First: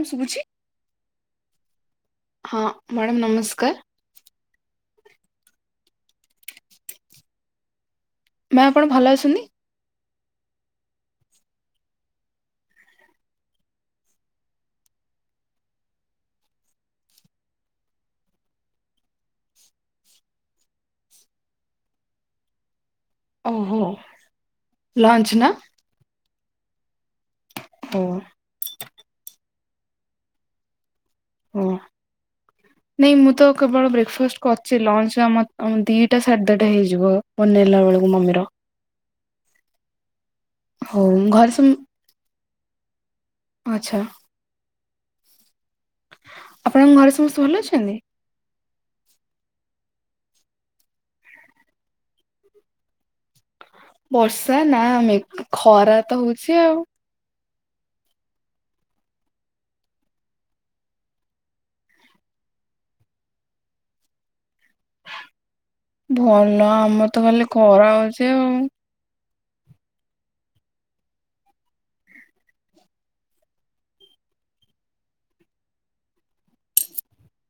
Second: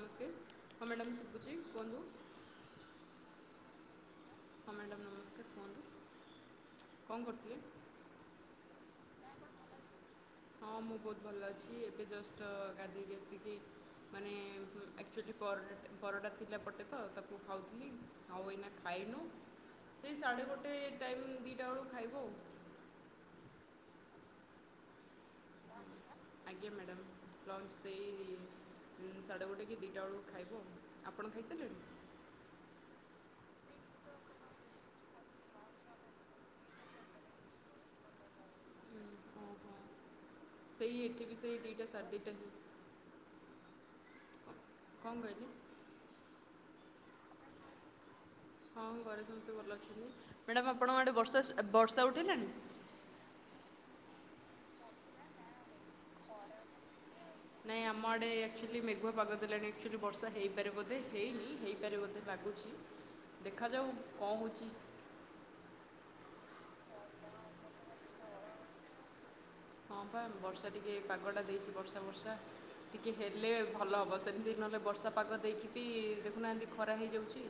ନମସ୍କାର ଶୁଭୁଛି ହଁ ମ୍ୟାଡ଼ାମ୍ ସୁବୁଚି? କୁହନ୍ତୁ। ହଁ ମ୍ୟାଡ଼ାମ୍ ନମସ୍କାର୍। ହଁ ମ୍ୟାଡ଼ମ୍ ନମସ୍କାର୍ କୁହନ୍ତୁ। କଣ କରୁଥିଲେ? ମ୍ୟାମ୍ ଆପଣ ଭଲ ଅଛନ୍ତି? ହଁ ମୁଁ ବହୁତ ଭଲ ଅଛି। ଏବେ ଜଷ୍ଟ ଗାଧେଇକି ଆସିକି ମାନେ ଏ -ଏ ଆକ୍ଚୁଆଲି ପର ପରଟା ଥିଲା ପଟେ ତ ତାକୁ ଖାଉଥିଲି ଆଉ ଏଇନା ଖାଇନୁ। ସେଇ ସାଢ଼େ ଗୋଟେ ଟାଇମ୍ ଦିଟା ବେଳକୁ ଖାଇଵୁ ଆଉ। ଓହୋ ଲଞ୍ଚ୍ ନା? ଆଜ୍ଞା ମ୍ୟାଡାମ୍। ଲଞ୍ଚ୍ ଓ ସେଇ ଇ-ଇ ସାଡେଗୋଟେ କି ଦିଟା ବେଳୁ ଖାଇବୁ ଆଉ। ଆପଣ ଓ ଖାଇସାରିଲେଣି? ନାଇଁ ମୁଁ ତ କେବଳ ବ୍ରେକ୍ଫାଷ୍ଟ କରିଛି। ଲଞ୍ଚରେ ଆମର ଟ ଦିଟା ସାଢେ ଦିଟା ହେଇଯିବ ବନେଇଲା ବେଳକୁ ମମିର। ଓହୋ ସେଇ ହଉ ଏଇଠି ବି ଘରେ ସେହି ସମ ଦିଇଟା ସାଢେ ଦିଟା ହୁଏ ଆଚ୍ଛା। କଣ କହିଲେ? ଆପଣଙ୍କ ଘରେ ସମସ୍ତେ ଭଲ ଅଛନ୍ତି? ମ୍ୟାଡାମ ଆପଣଙ୍କ ଆଡ଼େ ବର୍ଷା ଆସ୍ ବର୍ଷା ଉଠେଇଲାଣି? ବର୍ଷା ନା ମେଘ୍ ଖରା ତ ହୋଉଚି ଆଉ। ନାଇଁ ଆମ ଆଡ଼େ ଆକ୍ଚୁଆଲି ମେଘୁଆ ପାଗ ଦେଲାଣି। ଆକ୍ଚୁଆଲି ବର୍ଷା ହେଇପାରେ ବୋଧେ ହେଇନି ହେଇପାରେ ବୋଧେ ଲାଗୁଛି। ଦେଖାଯାଉ କଣ ହେଉଛି। ଭଲ ଆମ ତ ଖାଲି ଖରା ହଉଚି ଆଉ। ହଁ ପା ବର୍ଷା ଟିକେ ପାଗଟା ଦେଇଚି ବର୍ଷା ବର୍ଷା। ଟିକିଏ ହେଲେ ଭଲ ହେବ ସେମିତି ନହେଲେ ବର୍ଷା ପାଗ ଦେଇକି ବି ଦେଖୁନାହାନ୍ତି ଖରା ହେଇଯାଉଚି।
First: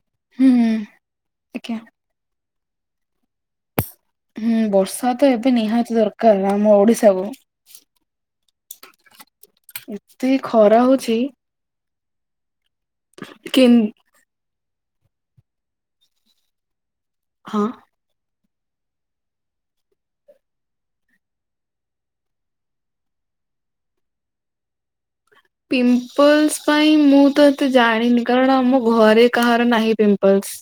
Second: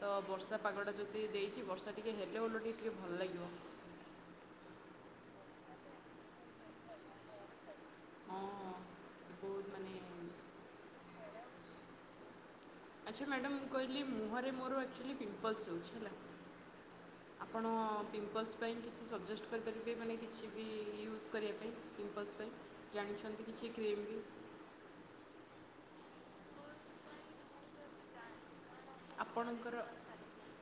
ତ ହୁଁ ବର୍ଷା ପାଗଟା ଯଦି ଦେଇଚି ଆଜ୍ଞା ବର୍ଷା ଟିକେ ହେଲେ ଓଲଟି ଟିକେ ଭଲ୍ ଲାଗିବ। ହୁଁ ବର୍ଷା ତ ଏବେ ନିହାତି ଦରକାର ଆମ ଓଡିଶା କୁ। ହଁ। ସେ ବହୁତ ମାନେ ଏତେ ଖରା ହୋଉଚି। ଆଚ୍ଛା ମ୍ୟାଡାମ୍ ମୁଁ କହିଲି ମୁହଁରେ ମୋର ଆକ୍ଚୁଲି ପିମ୍ପଲ୍ସ୍ ହୋଉଛି ହେଲା। ହଁ ଆପଣ ପିମ୍ପଲ୍ସ୍ ପାଇଁ କିଛି ସଜେଷ୍ଟ କରିପାରିବେ ମାନେ କିଛି ବି ୟୁଜ୍ କରିବା ପାଇଁ ପିମ୍ପଲ୍ସ୍ ପାଇଁ ଜାଣିଛନ୍ତି କିଛି କ୍ରିମ୍ ବି? ପିମ୍ପଲ୍ସ୍ ପାଇଁ ମୁଁ ତ ଏତେ ଜାଣିନି କାରଣ ଆମ ଘରେ କାହାର ଆପଣଙ୍କର ନାହିଁ ପିମ୍ପଲସ୍।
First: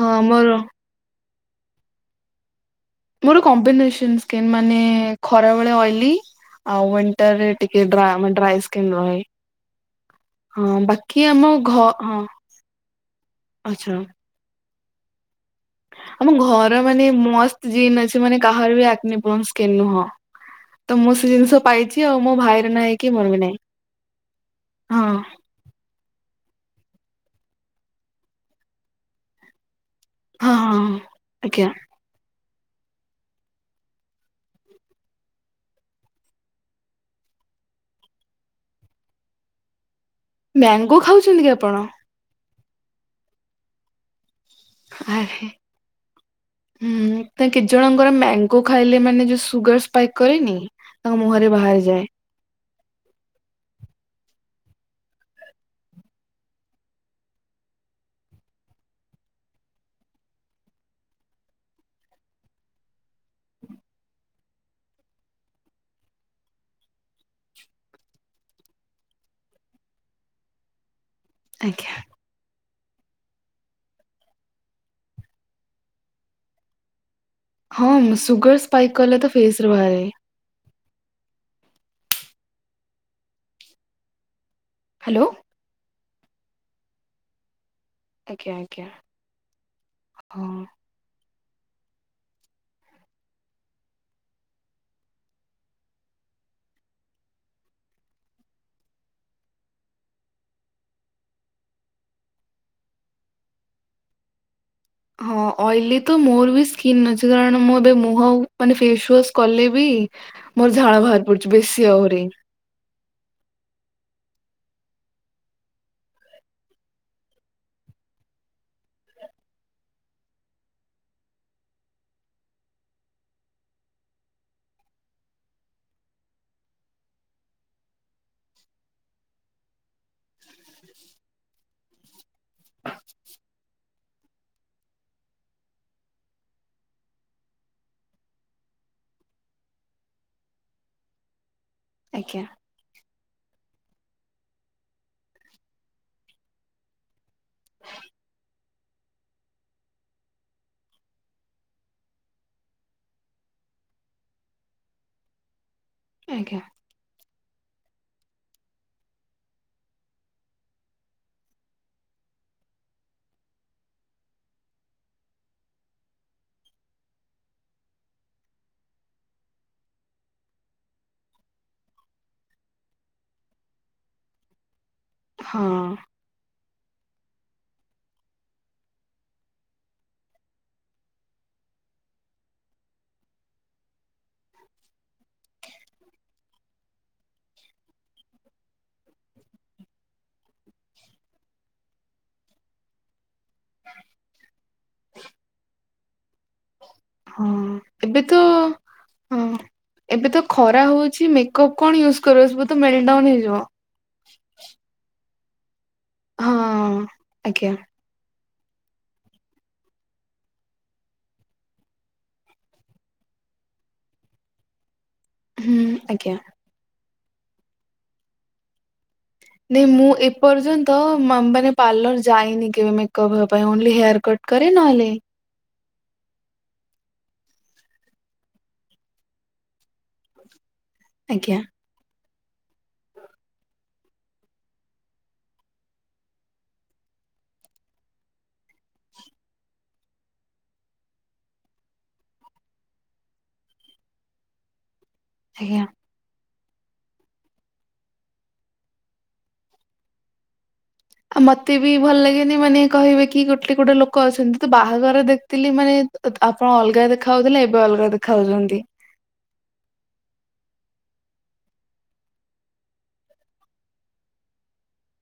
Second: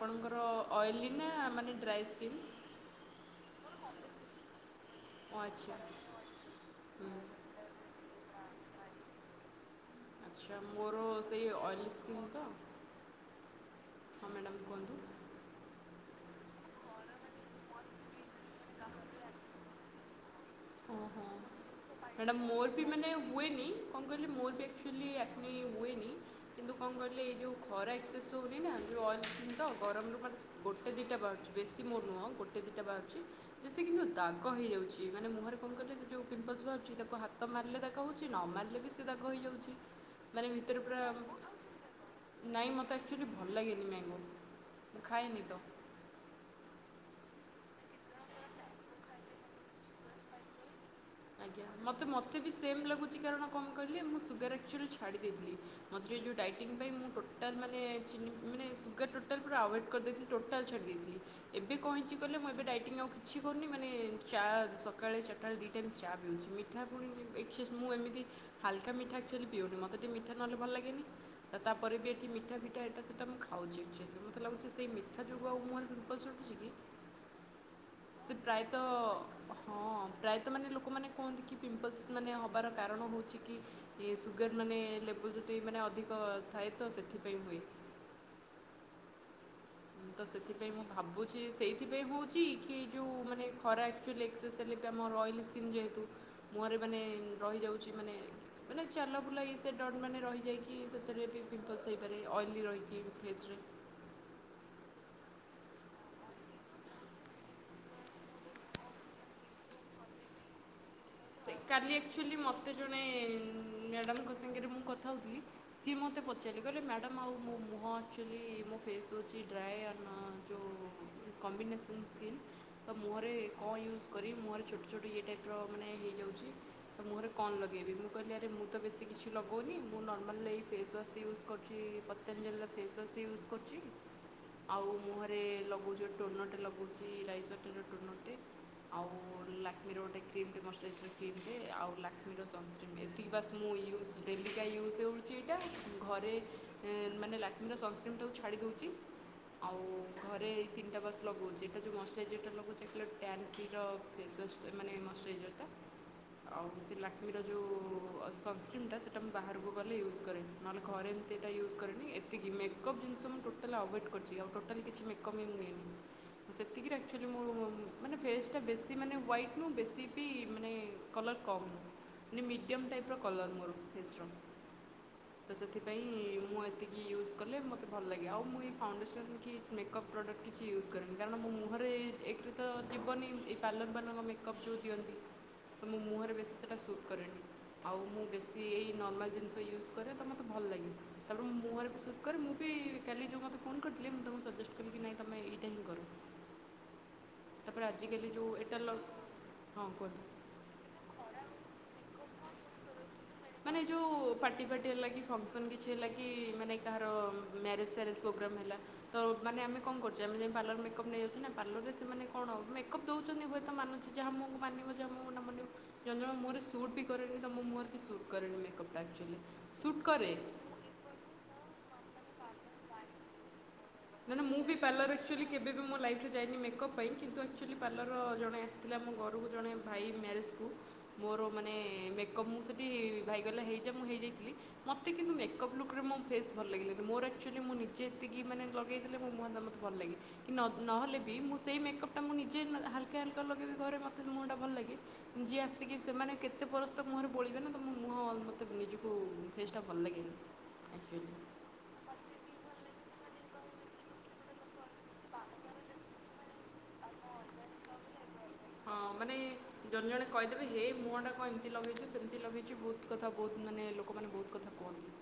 ହଁ ଆମର। ଇନା ମାନେ ଡ୍ରାଏ ସ୍କିନ୍। ମୋର କମ୍ବିନେସନ୍ ସ୍କିନ୍ ମାନେ ଓ ଖରାବେଳେ ଆଚ୍ଛା ଅଏଲି ଆଉ ହୁଁ ୱିଣ୍ଟର୍ ରେ ଟିକେ ଡ୍ରାଏ ମା ଡ୍ରାଏ ସ୍କିନ୍ ରହେ। ଆଛା ହଁ ମୋର ବାକି ଆମ ସେଇ ଘ ଅଏଲି ହଁ ସ୍କିନ୍ ତ ଆଚ୍ଛା ହଁ ମ୍ୟାଡାମ ଆମ ଘର ମାନେ ମସ୍ତ୍ ଜିନ୍ ଅଛି ମାନେ କାହାର ବି ଆକ୍ନି ପ୍ରୋନ୍ ସ୍କିନ୍ ନୁହଁ। ତ ଓ ମୁଁ ହଁ ସେ ଜିନିଷ ପାଇଛି ଆଉ ହେଟା ମୋ ଭାଇର ମୋର ବି ନାହିଁ କି ମାନେ ମୋର ବି ନାହିଁ ହୁଏନି କଣ କହିଲି ମୋର ବି ହଁ ଆକଚୁଲି ଆକ୍ନି ହୁଏନି କିନ୍ତୁ କଣ କହିଲେ ଏଇ ଯେଉଁ ଖରା ଏକ୍ସେସ୍ ହୋଉନି ନା ଯୋଉଁ ଅଏଲ ସ୍କିନ୍ ତ ଗରମରୁ ହଁ ବାସ ହଁ ଗୋଟେ ହଁ। ଦିଇଟା ବାହାରୁଚି ଆଜ୍ଞା ବେଶୀ ମୋର ନୁହଁ ଗୋଟ ଦିଟା ବାହାରୁଚି ଯେ ସେ କିନ୍ତୁ ଦାଗ ହେଇଯାଉଚି ମାନେ ମୁହଁରେ କଣ କିହିଲ ସେଇ ଯୋଉ ପିମ୍ପଲ୍ସ ବାହାରୁଚି ତାକୁ ହାତ ମାରିଲେ ଦାଗ ହୋଉଚି ନ ମାରିଲେ ବି ସେ ଦାଗ ହେଇଯାଉଚି। ମ୍ୟାଙ୍ଗୋ ଖାଉଛନ୍ତି କି ଆପଣ? ନାଇଁ ମତେ ଅକ୍ଚୁଆଲି ଭଲ ଲାଗେନି ମ୍ୟାଙ୍ଗୋ। ଆରେ ଖାଇନି ତ ହୁଁ ତ କେତେ ଜଣଙ୍କର ମ୍ୟାଙ୍ଗୋ ଖାଇଲେ ମାନେ ଯୋଉ ସୁଗାର ସ୍ପାଇକ୍ କରେନି ତାଙ୍କ ମୁହଁରେ ଆଜ୍ଞା ବାହାରି ମୋତେ ଯାଏ। ମୋତେ ବି ସେମ୍ ଲାଗୁଚି କାରଣ କଣ କିହିଲେ ମୁଁ ସୁଗାର ଅକ୍ଚୁଆଲୀ ଛାଡ଼ି ଦେଇଥିଲି ମଝିରେ ଏଇ ଯୋଉ ଡାଇଟିଂ ପାଇଁ ମୁଁ ଟୋଟାଲ୍ ମାନେ ଚିନି ମାନେ ସୁଗାର ଟୋଟାଲ୍ ପୁରା ଆଭଏଡ଼୍ କରିଦେଇଥିଲି ଟୋଟାଲ୍ ଛାଡ଼ି ଦେଇଥିଲି ଏବେ କଣ ହେଇଚେ କହିଲ ମୁଁ ଏବେ ଡାଇଟିଂ ଆଉ କିଛି କରୁନି ମାନେ ଚା ସକାଳେ ଚରଟା ବେଳେ ଦି ଚା ପିଉଚି ମିଠା ପୁଣି ବି ଏକସେସ୍ ମୁଁ ଏମିତି ହାଲକା ମିଠା ଆକଚୋଲି ପିଉନି ମତେ ଟିକେ ମିଠା ନହେଲେ ଭଲ ଲାଗେନି। ତ ଆଜ୍ଞା ତାପରେ ବି ଏଠି ମିଠା ଫି ଏଟା ସେଟା ମୁଁ ଖାଉଚି ଯେହେତୁ ମୋତେ ଲାଗୁଚି ସେଇ ମିଠା ଯୋଗୁ ଆଉ ମୁଁହରେ ପିମ୍ପଲ୍ସ ଉଠୁଛି କି ହଁ ସେ ସୁଗର ପ୍ରାୟତଃ ସ୍ପାଇକ୍ କଲେ ତ ଫେସରେ ହଁ ବାହାରେ। ପ୍ରାୟତଃ ଲୋକମାନେ କୁହନ୍ତି କି ପିମ୍ପଲସ୍ ମାନେ ହବାର କାରଣ ହଉଚି କି ସୁଗାର ସୁଗାର ମାନେ ହ୍ୟାଲୋ ଲେବୁଲ୍ ଯଦି ମାନେ ଅଧି ତ ଥାଏ ତ ସେଥିପାଇଁ ହୁଏ। ଆଜ୍ଞା ଆଜ୍ଞା। ତ ହଁ। ସେଥିପାଇଁ ମୁଁ ଭାବୁ ବୁଛି ସେଇଥିପାଇଁ ହୋଉଛି କି ଯୋଉ ମାନେ ଖରା ଆକଚୋଲି ଏକ୍ସେସ୍ ହେଲେ ବି ଆମର ଅଏଲି ସ୍କିନ୍ ଯେହେତୁ ମୁହଁରେ ମାନେ ରହିଯାଉଚି ମାନେ ମାନେ ଚାଲା ବୁଲା ଏ ସେ ଡଟ ମାନେ ରହିଯାଇକି ସେଥିରେ ବି ପିମ୍ପଲ୍ସ ହେଇପାରେ ଅଏଲି ରହିକି ଫେସ୍ ରେ ହଁ ଅଏଲି ତ ମୋର ବି ସ୍କିନ୍ ଅଛି କାରଣ ମୁଁ ବି ମୁହ ମାନେ ଫେସୱାସ କଲେ ବି ମୋର ଝାଳ ବାହାରି ପଡୁଚି ବେଶୀ ଆହୁରି ମାନେ ମ୍ୟାଡ଼ମଙ୍କ ସାଙ୍ଗେରେ ମୁଁ କଥା ହୋଉଥିଲି ସିଏ ମୋତେ ପଚାରିଲେ କହିଲେ ମ୍ୟାଡ଼ମ୍ ଆଉ ମୋ ମୁହଁ ଆକଚୋଲି ମୋ ଫେସ୍ ହୋଉଚି ଡ୍ରାଏ ଆନ୍ ଯୋଉ କମ୍ବିନେସନ୍ ସ୍କିନ୍ ତ ମୁହଁରେ କଣ ୟୁଜ୍ କରି ମୁହଁରେ ଛୋଟ ଛୋଟ ଇଏ ଟାଇପର ମାନେ ହେଇଯାଉଚି ତ ମୁହଁରେ କଣ ଲଗେଇବି ମୁଁ କହିଲି ଆରେ ମୁ ତ ବେଶୀ କିିଛି ଲଗୋଉନି ମୁଁ ନର୍ମାଲରେ ଏଇ ଫେସୱାସ ୟୁଜ କରୁଚି ଏଉ ପତଞ୍ଜଲିର ଫେସୱାସ ୟୁଜ କରୁଚି ଆଉ ମୁହଁରେ ଲଗୋଉଚି ଗୋଟେ ଟୋନରଟେ ଲଗୋଉଚି ରାଇସଭାକଟରର ଗୋଟେ ଟୋନରଟେ ଆଉ ଲାକ୍କମି ର ଗୋଟେ କ୍ରିମ୍ ଟେ ମର ଏଥର କିଣି ଆଉ ଲାକମିର ଆଜ୍ଞା ସଂସ୍କ୍ରିନ ବି ଏତିକି ବାସ ମୁଁ ୟୁ ବେବିକା ଇଉଜ ସେ କରୁଚି ଏଇଟା ଘରେ ଉଁ ମାନେ ଲାକମି ର ସଂସ୍କିନଟାକୁ ଛାଡିଦୋଉଚି ଆଉ ଘରେ ଏଇ ତିନଟା ବାସ୍ ଲଗୋଉଚି ଏଇଟା ଯୋଉ ମଶ୍ଚୁରାଇଜରଟା ଲଗୋଉଚି ଏଟା ଟାନକିରର ଫେସୱାସ୍ ମାନେ ମଶ୍ଚୁରାଇଜରଟା। ଆଜ୍ଞା ଆଉ ସେ ଲାକମିର ଯୋଉ ଆଉ ସଂସ୍କିନଟା ସେଟା ମୁଁ ବାହାରକୁ ଗଲେ ୟୁଜ୍ କରେନି ନହେଲେ ଘରେ ଏମିତି ଏଟା ୟୁଜ କରେନି ଏତିକି ମେକଅପ୍ ଜିନିଷ ମୁଁ ଟୋଟାଲି ଅଭୋଏଡ଼୍ କରିଚି ଆଉ ଟୋଟାଲି କିଛି ମେକଅପ୍ ବି ମୁଁ ନିଏନି ସେତିକିରେ ଆକ୍ଚୁଲି ମୁଁ ମୋ ମାନେ ଫେସଟା ବେଶୀ ମାନେ ହ୍ୱାଇଟ ନୁହଁ ବେଶୀ ବି ମାନେ କଲର କମ ନୁହଁ ମାନେ ମିଡିଅମ ଟାଇପର କଲର ମୋର ଫେସର। ତ ହଁ ସେଥିପାଇଁ ମୁଁ ଏ ଏତିକି ୟୁଜ୍ କଲେ ମୋତେ ଭଲ ଲାଗେ ଆଉ ମୁଁ ଏଇ ଫାଉଣ୍ଡେସନ କି ମେକଅପ୍ ପ୍ରଡ଼କ୍ଟ କିଛି ୟୁଜ୍ କରେନି କାରଣ ମୋ ମୁହଁରେ ଏକରେ ତ ଯିବନି ଏଇ ପାର୍ଲରମାନାନଙ୍କ ମେକଅପ୍ ଯେଉଁ ଦିଅନ୍ତି। ତ ମୋ ମୁହଁରେ ବେଶୀ ସେଇଟା ସୁଟ୍ କରେନି ଆଉ ମୁଁ ବେଶୀ ଏଇ ନର୍ମାଲ ଜିନିଷ ୟୁଜ୍ କରେ ତ ମୋତେ ଭଲ ଲାଗେ ତାପରେ ମୋ ମୁହଁରେ ବି ସୁଟ୍ କରେ ମୁଁ ବି କାଲି ଯେଉଁ ମାନଙ୍କୁ ଫୋନ କରିଥିଲି ମୁଁ ତମକୁ ସଜେଷ୍ଟ କଲି କି ନାଇଁ ତୁମେ ଏଇଟା ହିଁ କର ହଁ ତା'ପରେ ଏବେ ଆଜିକାଲି ତ ଯେଉଁ ଏଟା ଲ ହଁ କୁହନ୍ତୁ ଏବେ ତ ଖରା ହଉଛି ମେକଅପ୍ କଣ ୟୁଜ କରାଜୀବ ମାନେ ଯୋଉ ପାଟି ଫାଟି ଲାଗି ଫଙ୍କସନ୍ କି? ମାନେ ହଁ। କାହାର ହୋନ ଆଜ୍ଞା ଆମେ କଣ କରଛୁ ଆମ ପଲ ମ୍ ନେଇଯାଉଛ ପାର୍ଲରେ ସେମାନେ କଣ ମେକ୍ ଦଉଛନ୍ତିୁ ମୁ ଯାହା ହୁଁ ମ ଆଜ୍ଞା ମୋରଟ ବି କର ତ ମୁଁ ମୋର ବି ସରୁ ଉପକରଣ କପଡ଼ା କି? ନାଇ ମୁଁ ଏପର୍ଯ୍ୟନ୍ତ ମାନେ ପାର୍ଲର ଯାଇନି କେବେ ମେକଅପ୍ ପାଇଁ ହେୟାର କଟ୍ ନ ମୁଁ କରେ ବି ନହେଲେ ପାଇଲିଲାରୁଚୁଆଲି କେବେ ବି ମୋ ଲାଇ ରେ ଯଏନି ମେକଅପ୍ ପାଇଁ କିନ୍ତୁ ଆକ୍ଚୁଆଲି ପାର୍ଲରର ଜଣେ ଆସିଥିଲା ମୋ ଘରକୁ ଜଣେ ଭାଇ ମ୍ୟଜ କ ମୋର ଆଜ୍ଞା ମାନେ ଁ ସେଠି ଭାଇଗ ହେଇା ମୁଁ ହେଇଯାଇଥିଲି ମତେ କିନ୍ତୁ ମେକପ୍ ଲୁ ଲଗେଇଥିଲେ ମୋ ମୁହଁଟା ମୋତେ ଭଲ ଲାଗେ କି ନହେଲେ ବି ମୁ ସେଇ ମେକଅପ୍ା ମୁ ନିେ ହାଲକା ହାଲକା ଲଗେଇବ ଘରେ ମୋତେ ମୁହଁଟା ଭଲ ଲାଗେ। ଯିଏ ଆଜ୍ଞା। ଆସିକି ସେମାନେ କେତେ? ଏତେ ପରରସ୍ତ ମୁହଁରେ ପୋଳିବେ ନା ତ ମୁହଁ ମୋତେ ନିଜକୁ ଫେସ୍ଟା ଭଲ ଲାଗେନି ଆକ୍ଚୁଆଲି ଆଉ ମତେ ବି ଭଲ ଲାଗେନି ମାନେ କହିବେ କି ଗୋଟେ ଗୋଟେ ଲୋକ ଅଛନ୍ତି ତୁ ବାହାଘର ଦେଖଥିଲି ମାନେ ଆପଣ ଅଲଗା ଦେଖା ହାଉଥିଲେ ଏବେ ଅଲଗା ଦେଖ ହଁ ମାନେ ଜଣେ ଜଣେ କହିଦେବେ ହେଇ ଏ ମୁହଁଟା କ ଏମିତି ଲଗେଇଛୁ ସେମିତି ଲଗେଇଛି ବହୁତ କଥା ବହୁତ ମାନେ ଲୋକମାନେ ବହୁତ କଥା କୁହନ୍ତି।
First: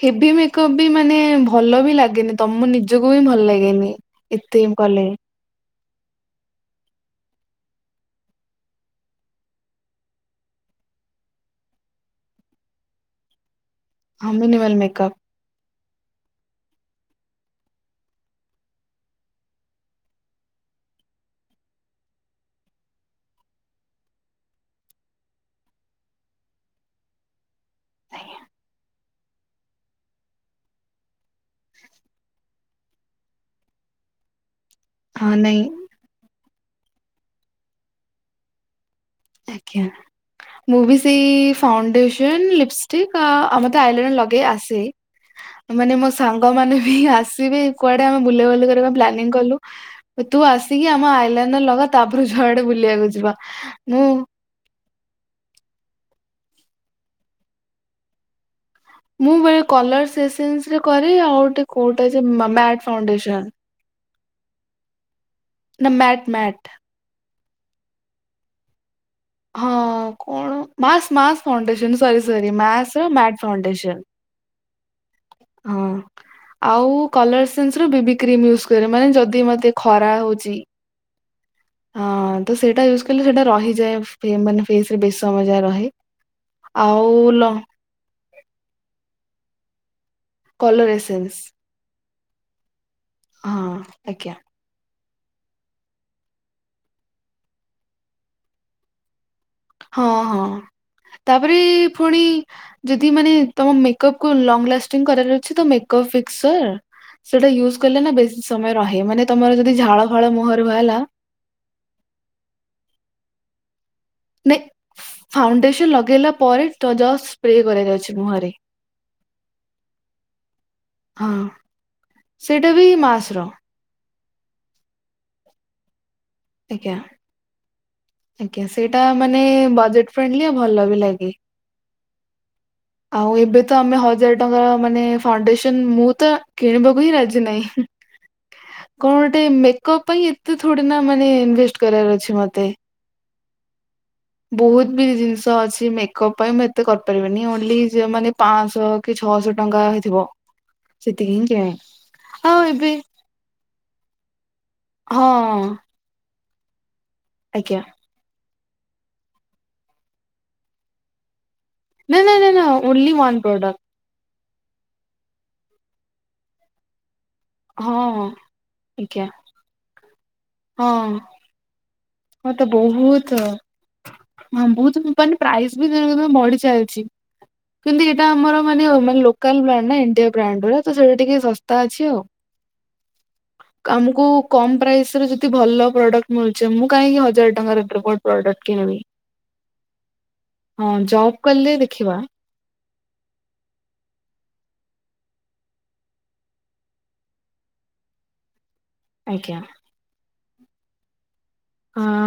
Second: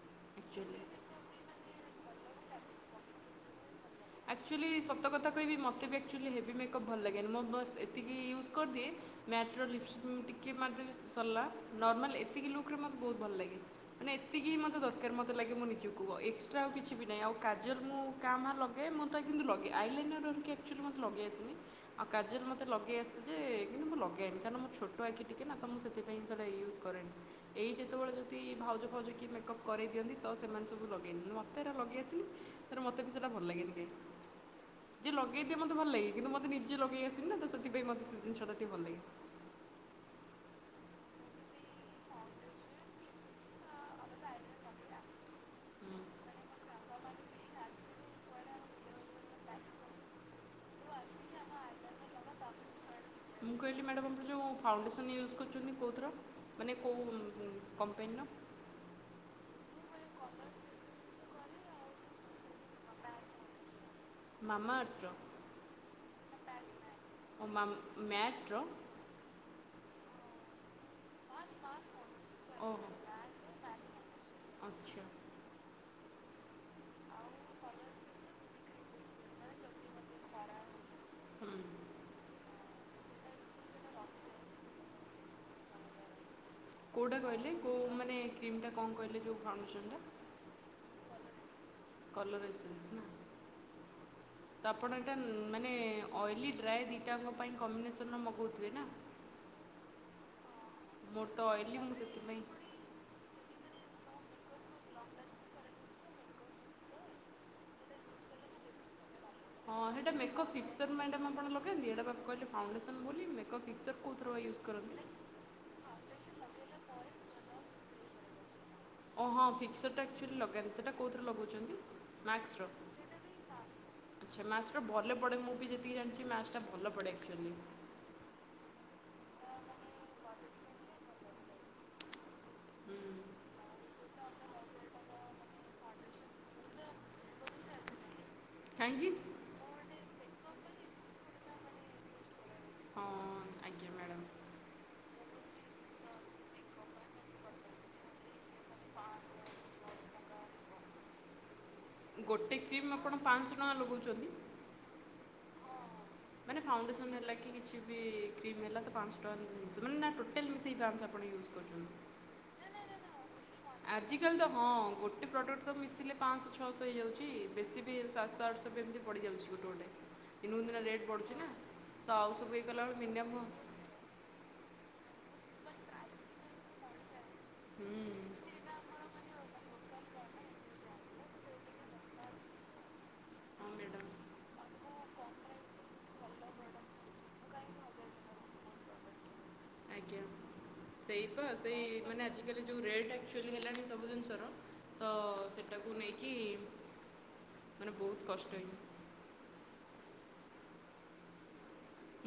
ହେଭି ମେକପ୍ ବି ଆକ୍ଚୁଆଲି ମାନେ ଭଲ ବି ଲାଗେନି ତମ ନିଜକୁ ବି ଭଲ ଲାଗେନି ଏତେ ଆଚୁଆଲି କଲେ ସତ କଥା କହିବି ମତେ ଆକ୍ଚୁଆଲି ହେଭି ମେକଅପ୍ ଭଲ ଲାଗେନି ମୁଁ ବସ୍ ଏତିକି ୟୁଜ୍ କରିଦିଏ ମ୍ୟାଟ୍ର ଲିପ୍ଷ୍ଟିକ୍ ଟିକେ ମାରିଦେି ସରିଲା ନର୍ମାଲ୍ ଏତିକି ଲୁକ୍ରେ ମୋତେ ବହୁତ ଭଲ ଲାଗେ। ମାନେ ହଁ ଏତିକି ମିନିମଲ ମତେ ଦରକାର ମେକଅପ୍ ମତେ ଲାଗେ ମୁ ନିଜକୁ ଆ ଏକ୍ସଟାଉଛି ନାଇଁ ଆଉ କାଜୁଅର ମୁଁ କାାମ ଲଗ ହେ ମୁଁ ତ କିନ୍ତୁ ଲଗେଇ ଆଇଲାଇନରର କି ଆକ୍ଚୁଆ ମୋତେ ଲଗେଇ ଆସିନି ଆଉ କାଜଲ ମତେ ଲଗେଇ ଆସିେ ଯେ କିନ୍ତୁ ମୁଁ ଲଗାଇନି କାରଣ ମୋ ଛୋଟ ଆଖି ଟିକିେ ନା ତ ମୁଁ ସେଥିପାଇଁ ସେଇଟା ୟୁଜ କରେନଣି ଏଇ ଯେତେବେଳେ ଯଦି ଭାଉଜ ଫାଉଜ କି ମେକଅପ୍ କରାଇଦିଅନ୍ତି ତ ସେମାନେ ସବୁ ଲଗେଇନି ମତେ ଏଟ ଲଗେଇ ଆସିଲନି ମୋତେ ବି ସେଇଟା ଭଲ ଲାଗେନି କାହିଁ ଯେ ହଁ ଲଗେଇଦି ନାଇଁ ମତେ ଭଲ ଲାଗେ କିନ୍ତୁ ମତେ ନି କି ଲୋକେଇ ଆସି ନା ତ ସେଥିପାଇ ମତେ ସେ ଜିନିଷ ଟିକେ ଭଲାଗି ଆଜ୍ଞା ମୁଁ ବି ସେଇ ଫାଉଣ୍ଡେସନ ଲିପଷ୍ଟିକ ଆ ଆମତେ ଆଇଲନ ଲଗେଇ ଆସେ ମାନେ ମୋ ସାଙ୍ଗ ମାନେ ବି ଆସିବେ କୁଆଡେ ଆମେ ବୁଲା ବୁଲି କରିବା ପ୍ଲାନିଂ କଲୁ ତୁ ଆସିକି ଆମ ଆଇଲନ ଲଗା ତାପରେ ଯୁଆଡେ ବୁଲିବାକୁ ଯିବା କହିଲି ମୁଁ ମ୍ୟାଡ଼ାମ୍ ଆପଣ ମୁଁ ଫାଉଣ୍ଡେସନ୍ ୟୁଜ୍ କରୁଛନ୍ତି କେଉଁଥିର ମାନେ କେଉଁ କମ୍ପାନୀର ମୁଁ କରେ ଆଉ ଗୋଟୋଉଟ ମାମା ଅର୍ଥ ର ନା ମ୍ୟାଟ୍ ମ୍ୟାଟ୍ ଓମ ମା ମ୍ୟାଟ୍ ର ହଁ କଣ ମାସ ମାସ ଫାଉଣ୍ଡେସନ ସେ ବିଷୟରେ ଓହୋ ମାସ୍ ମାସ୍ ଆଚ୍ଛା ଫାଉଣ୍ଡେସନ ହଁ ଆଉ କଲର ସେନ୍ସ ର ବେବି କ୍ରିମ ୟୁଜ କରେ ମାନେ ଯଦି ମତେ ଖରା ହଉଛି। ହୁଁ ହଁ ତ ସେଇଟା ୟୁଜ କଲେ ସେଇଟା ରହିଯାଏ ମାନେ ଫେସରେ ବେଶି ସମୟ ଯାଏ ରହେ। ଆଉ କୋଉଟା କହିଲେ ଲ କୋଉ ମାନେ କ୍ରିମ ଟା କଣ କହିଲେ ଯୋଉ ଫାଉଣ୍ଡେସନ୍ ଟା। Colour essence. Colour essence. ନା ହଁ ଆଜ୍ଞା। ଉଁ ମାନେ ଅଏଲି ଡ୍ରାଏ ଦିଇଟାଙ୍କ ପାଇଁ କମ୍ବିନେସନ ର ମଗଉଥିବେ ନା। ହଁ ହଁ। ମୋର ତ ତାପରେ ଅଏଲି ମୁଁ ପୁଣି ସେଥିପାଇଁ ଯଦି ମାନେ ତମ ମେକଅପ କୁ ଲଙ୍ଗ ଲାଷ୍ଟିଙ୍ଗ କରାର ଅଛି ତ ମେକପ୍ ଫିକ୍ସର ସେଟା ୟୁଜ କଲେ ନା ବେଶି ସମୟ ରହେ ମାନେ ତମର ଯଦି ହଁ ଝାଳ ହେଇଟା ଫାଳ ମେକପ୍ ମୁହଁରେ ଫିକ୍ସେଲ ବାହାରିଲା ମ୍ୟାଡ଼ାମ ଆପଣ ଲଗାନ୍ତି। ଏଇଟା କହିଲେ ଫାଉଣ୍ଡେସନ ବୋଲି ମେକ୍ କ ଫିକ୍ସ ନାଇ ଫାଉଣ୍ଡସନ ଲଗେଇଲା ପ ପରେ ଜ ଜଷ୍ଟ ସ୍ପ୍ରେ କରାଯାଉଛି ମୁହଁରେ। ଓହୋ ହଁ ଫିକ୍ସରଟା ଆକ୍ଚୁଆଲି ଲଗାନ୍ତି। ସେଇଟା କୋଉଁଥିରେ ହଁ ଲଗଉଚନ୍ତି। ମାସ୍କ ର। ସେଇଟା ବି ମାସ ର ଆଚ୍ଛା ମାସ୍କର ଭଲ ପଡେ ମୁଁ ବି ଯେତିକି ଜାଣିଚି। ମାସ୍କଟା ଆଜ୍ଞା ଭଲ ପଡେ ଆକଚୁଆଲି। [inaudible] ଆଜ୍ଞା ସେଇଟା ମାନେ ବଜେଟ ଫ୍ରେଏଡିଲି ଭଲ ବି ଲାଗେ। [inaudible] ଆଉ ଏବେ ତ ଆମେ ହଜାର ଟଙ୍କାର ମାନେ ଫାଉଣ୍ଡେସନ ମୁଁ ତ କିଣିବାକୁ ହିଁ ରାଜି ନାହିଁ। କାହିଁକି କଣ ଗୋଟେ ମେକ୍ କଣ ପାଇଁ ଏତେ ଥୋଡି ନା ମାନେ ଇନଭେଷ୍ଟ କରିବାର ଅଛି, ମତେ ହଁ ଆଜ୍ଞା ମ୍ୟାଡ଼ାମ୍ [inaudible] ବହୁତ ବି ଜିନିଷ ଅଛି ମେକପ ପାଇଁ ମୁଁ ଏତେ କରିପାରିବନି। ଓନଲି ଜ ମାନେ ପାଞ୍ଚଶହ କି ଛଅଶହ ଟଙ୍କା ହେଇଥିବ। ସେତିକି ହିଁ ଚାହେଁ। ଗୋଟେ କ୍ରିମ୍ ଆପଣ ପାଞ୍ଚଶହ ଟଙ୍କା ଲଗାଉଚନ୍ତି। ହଁ। ମାନେ ଫାଉଁଡେସନ୍ ନେଲାକି କିଛି ଆଜ୍ଞା ବି ମେଲା ତ ପାଞ୍ଚଶହ ଟଙ୍କା ହିଁ କିଣିଛି ମାନେ ନା ଟୋଟାଲ ମିଶିକି ପାଁସହ ଆପଣ ୟୁଜ୍ କରୁଛନ୍ତି ନା ନା ନା ନା ଓନ୍ଲି ୱାନ। ପ୍ରଡକ୍ଟ। ଆକ୍ଟୁଆଲି ତ ହଁ ଗୋଟେ ପ୍ରଡ଼କ୍ଟ ତ ମିଶିଲେ ପାଞ୍ଚଶହ ଛଅଶହ ହେଇଯାଉ ଯାଉଛି ବେଶି ବି ହଁ ଶାତହ ଆଠହ ଏମତି ପଡ଼ି ଆଜ୍ଞା ଯାଉଛି ଗୋଟେ ଗୋଟେ ଦିନକୁ ଦିନ ହଁ ରେଟ୍ ବଢୁଛି ନା। ତ ଆଉ ହଁ ସବୁ ଇଏ ତ କଲାବେଳେ ବହୁତ ମିନିମମ୍ ହଁ ହଁ ବହୁତ। ମାନେ ପ୍ରାଇସ୍ ବି ଦିନକୁ ଦିନ ବଢି ଚାଲିଚି। ହଁ କିନ୍ତୁ ଏଟା ଆମର ମାନେ ମାନେ ଲୋକାଲ ବ୍ରାଣ୍ଡ ନା ଇଣ୍ଡିଆ ବ୍ରାଣ୍ଡ ଗୁଡା ସେଟା ଟିକେ ଶସ୍ତା ଅଛି ଆଉ। [inaudible] ମ୍ୟାଡ଼ାମ୍ ଆମକୁ କମ ପ୍ରାଇସରେ ଯଦି ଭଲ ପ୍ରଡକ୍ଟ ମିଳୁଚି। ଆମୁକ କାହିଁକି ହଜାର ଟଙ୍କାର ଡବଲ୍ ପ୍ରଡକ୍ଟ କିଣିବି? ଆଜ୍ଞା [inaudible] ସେଇ ଜବ୍ ବା କଲେ ସେଇ ଦେଖିବା ମାନେ ଆଜିକାଲି ଯୋଉ ରେଟ ଆକ୍ଚୁଆଲି ହେଲାଣି ସବୁ ଜିନିଷର ତ ସେଟାକୁ ନେଇକି ମାନେ ବହୁତ କଷ୍ଟ ହେଇ ଆଜ୍ଞା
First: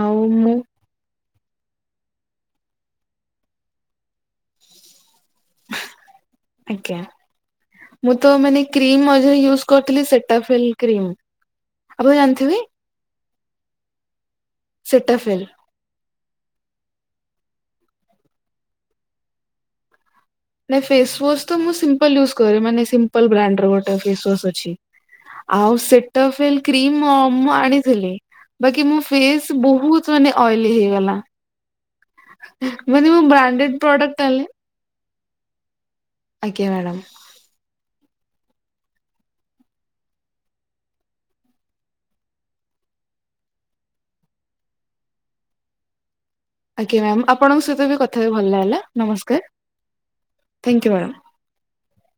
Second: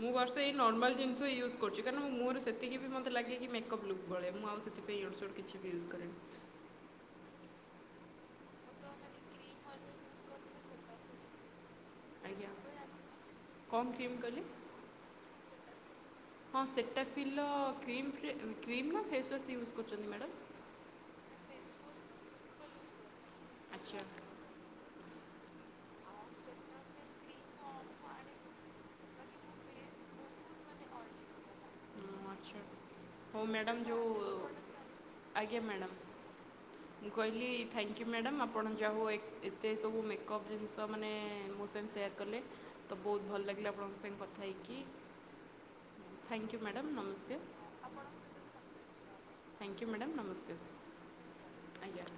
ମୁଁ ବର୍ଷେ ଏଇ ନର୍ମାଲ ଜିନିଷ ୟୁଜ କରୁଛି କାରଁଣ ମୋର ସେତିକି ବି ମତେ ଲାଗେକି ମେଅପ୍ ଲୁକ୍ ବଳେ ମୁଁ ଆଉ ସେଥିପାଇଁ ୟାଡୁ ସାଡୁ ଆଜ୍ଞା। ମୁଁ ତ ମାନେ କ୍ରିମରେ ୟୁଜ କରିଥିଲି ସେଟାଫିଲ୍ କ୍ରିମ ଆପଣ ଆଜ୍ଞା ଜାଣିଥିବେ। କଣ କ୍ରିମ୍ କଲି? ସେଟାଫିଲ୍। ହଁ ସେଟାଫିଲ୍ ର କ୍ରିମ୍ ଫ୍ର ନା ଫେସ୍ୱାସ୍ ୟୁଜ୍ କରୁଚନ୍ତି ମ୍ୟାଡ଼ାମ୍? ନାଇଁ ଫେସ ୱାସ୍ ତ ମୁଁ ସିମ୍ପଲ ୟୁଜ୍ କରେ। ମାନେ ସିମ୍ ପ୍ପଲ୍ ବ୍ରାଣ୍ଡର ଗୋଟା ଆଚ୍ଛା ଫେସ୍ୱାସ୍ସ୍ ଅଛି। ଆଉ ସେଟାଫିଲ୍ କ୍ରିମ୍ ମ ମୁଁ ଆଣିଥିଲି। ବାକି ମୋ ଫେସ୍ ବହୁତ ମାନେ ଅଏଲି ହେଇଗଲା। [unintelligible] ମୁଁ ବ୍ରାଣ୍ଡେଡ ମ୍ୟାଡ଼ାାମ ଯୋଉ ପ୍ରଡକ୍ଟ ଆଣିଲି ଆଜ୍ଞା ମ୍ୟାଡ଼ାମ ଆଜ୍ଞା ମ୍ୟାଡାମ ମୁଁ କହିଲି ଥ୍ୟାଙ୍କ ୟୁ। ମ୍ୟାଡ଼ାମ୍ ଆପଣ ଯାହା ହେଉ ଏ ଏତେ ସବୁ ମେକଅପ୍ ଜିନିଷ ମାନେ ମୋ ସାଙ୍ଗେ ସେୟାର୍ କଲେ। ତ ବହୁତ ଭଲ ଲାଗିଲା ଆପଣଙ୍କ ସାଙ୍ଗେ କଥା ହେଇକି। [inaudible] ମ୍ୟାଡ଼ାମ୍ ଆଜ୍ଞା ମ୍ୟାମ୍ ଆପଣଙ୍କ ସହିତ ବି କଥ୍ ଥା ହେଇ ଭଲ ଲାଗିଲା। ନମସ୍କାର ଥ୍ୟାଙ୍କୟୁ ମ୍ୟାଡ଼ାମ୍ ଥ୍ୟାଙ୍କୟୁ ମ୍ୟାମ୍। ନମସ୍କାର ଆଜ୍ଞା।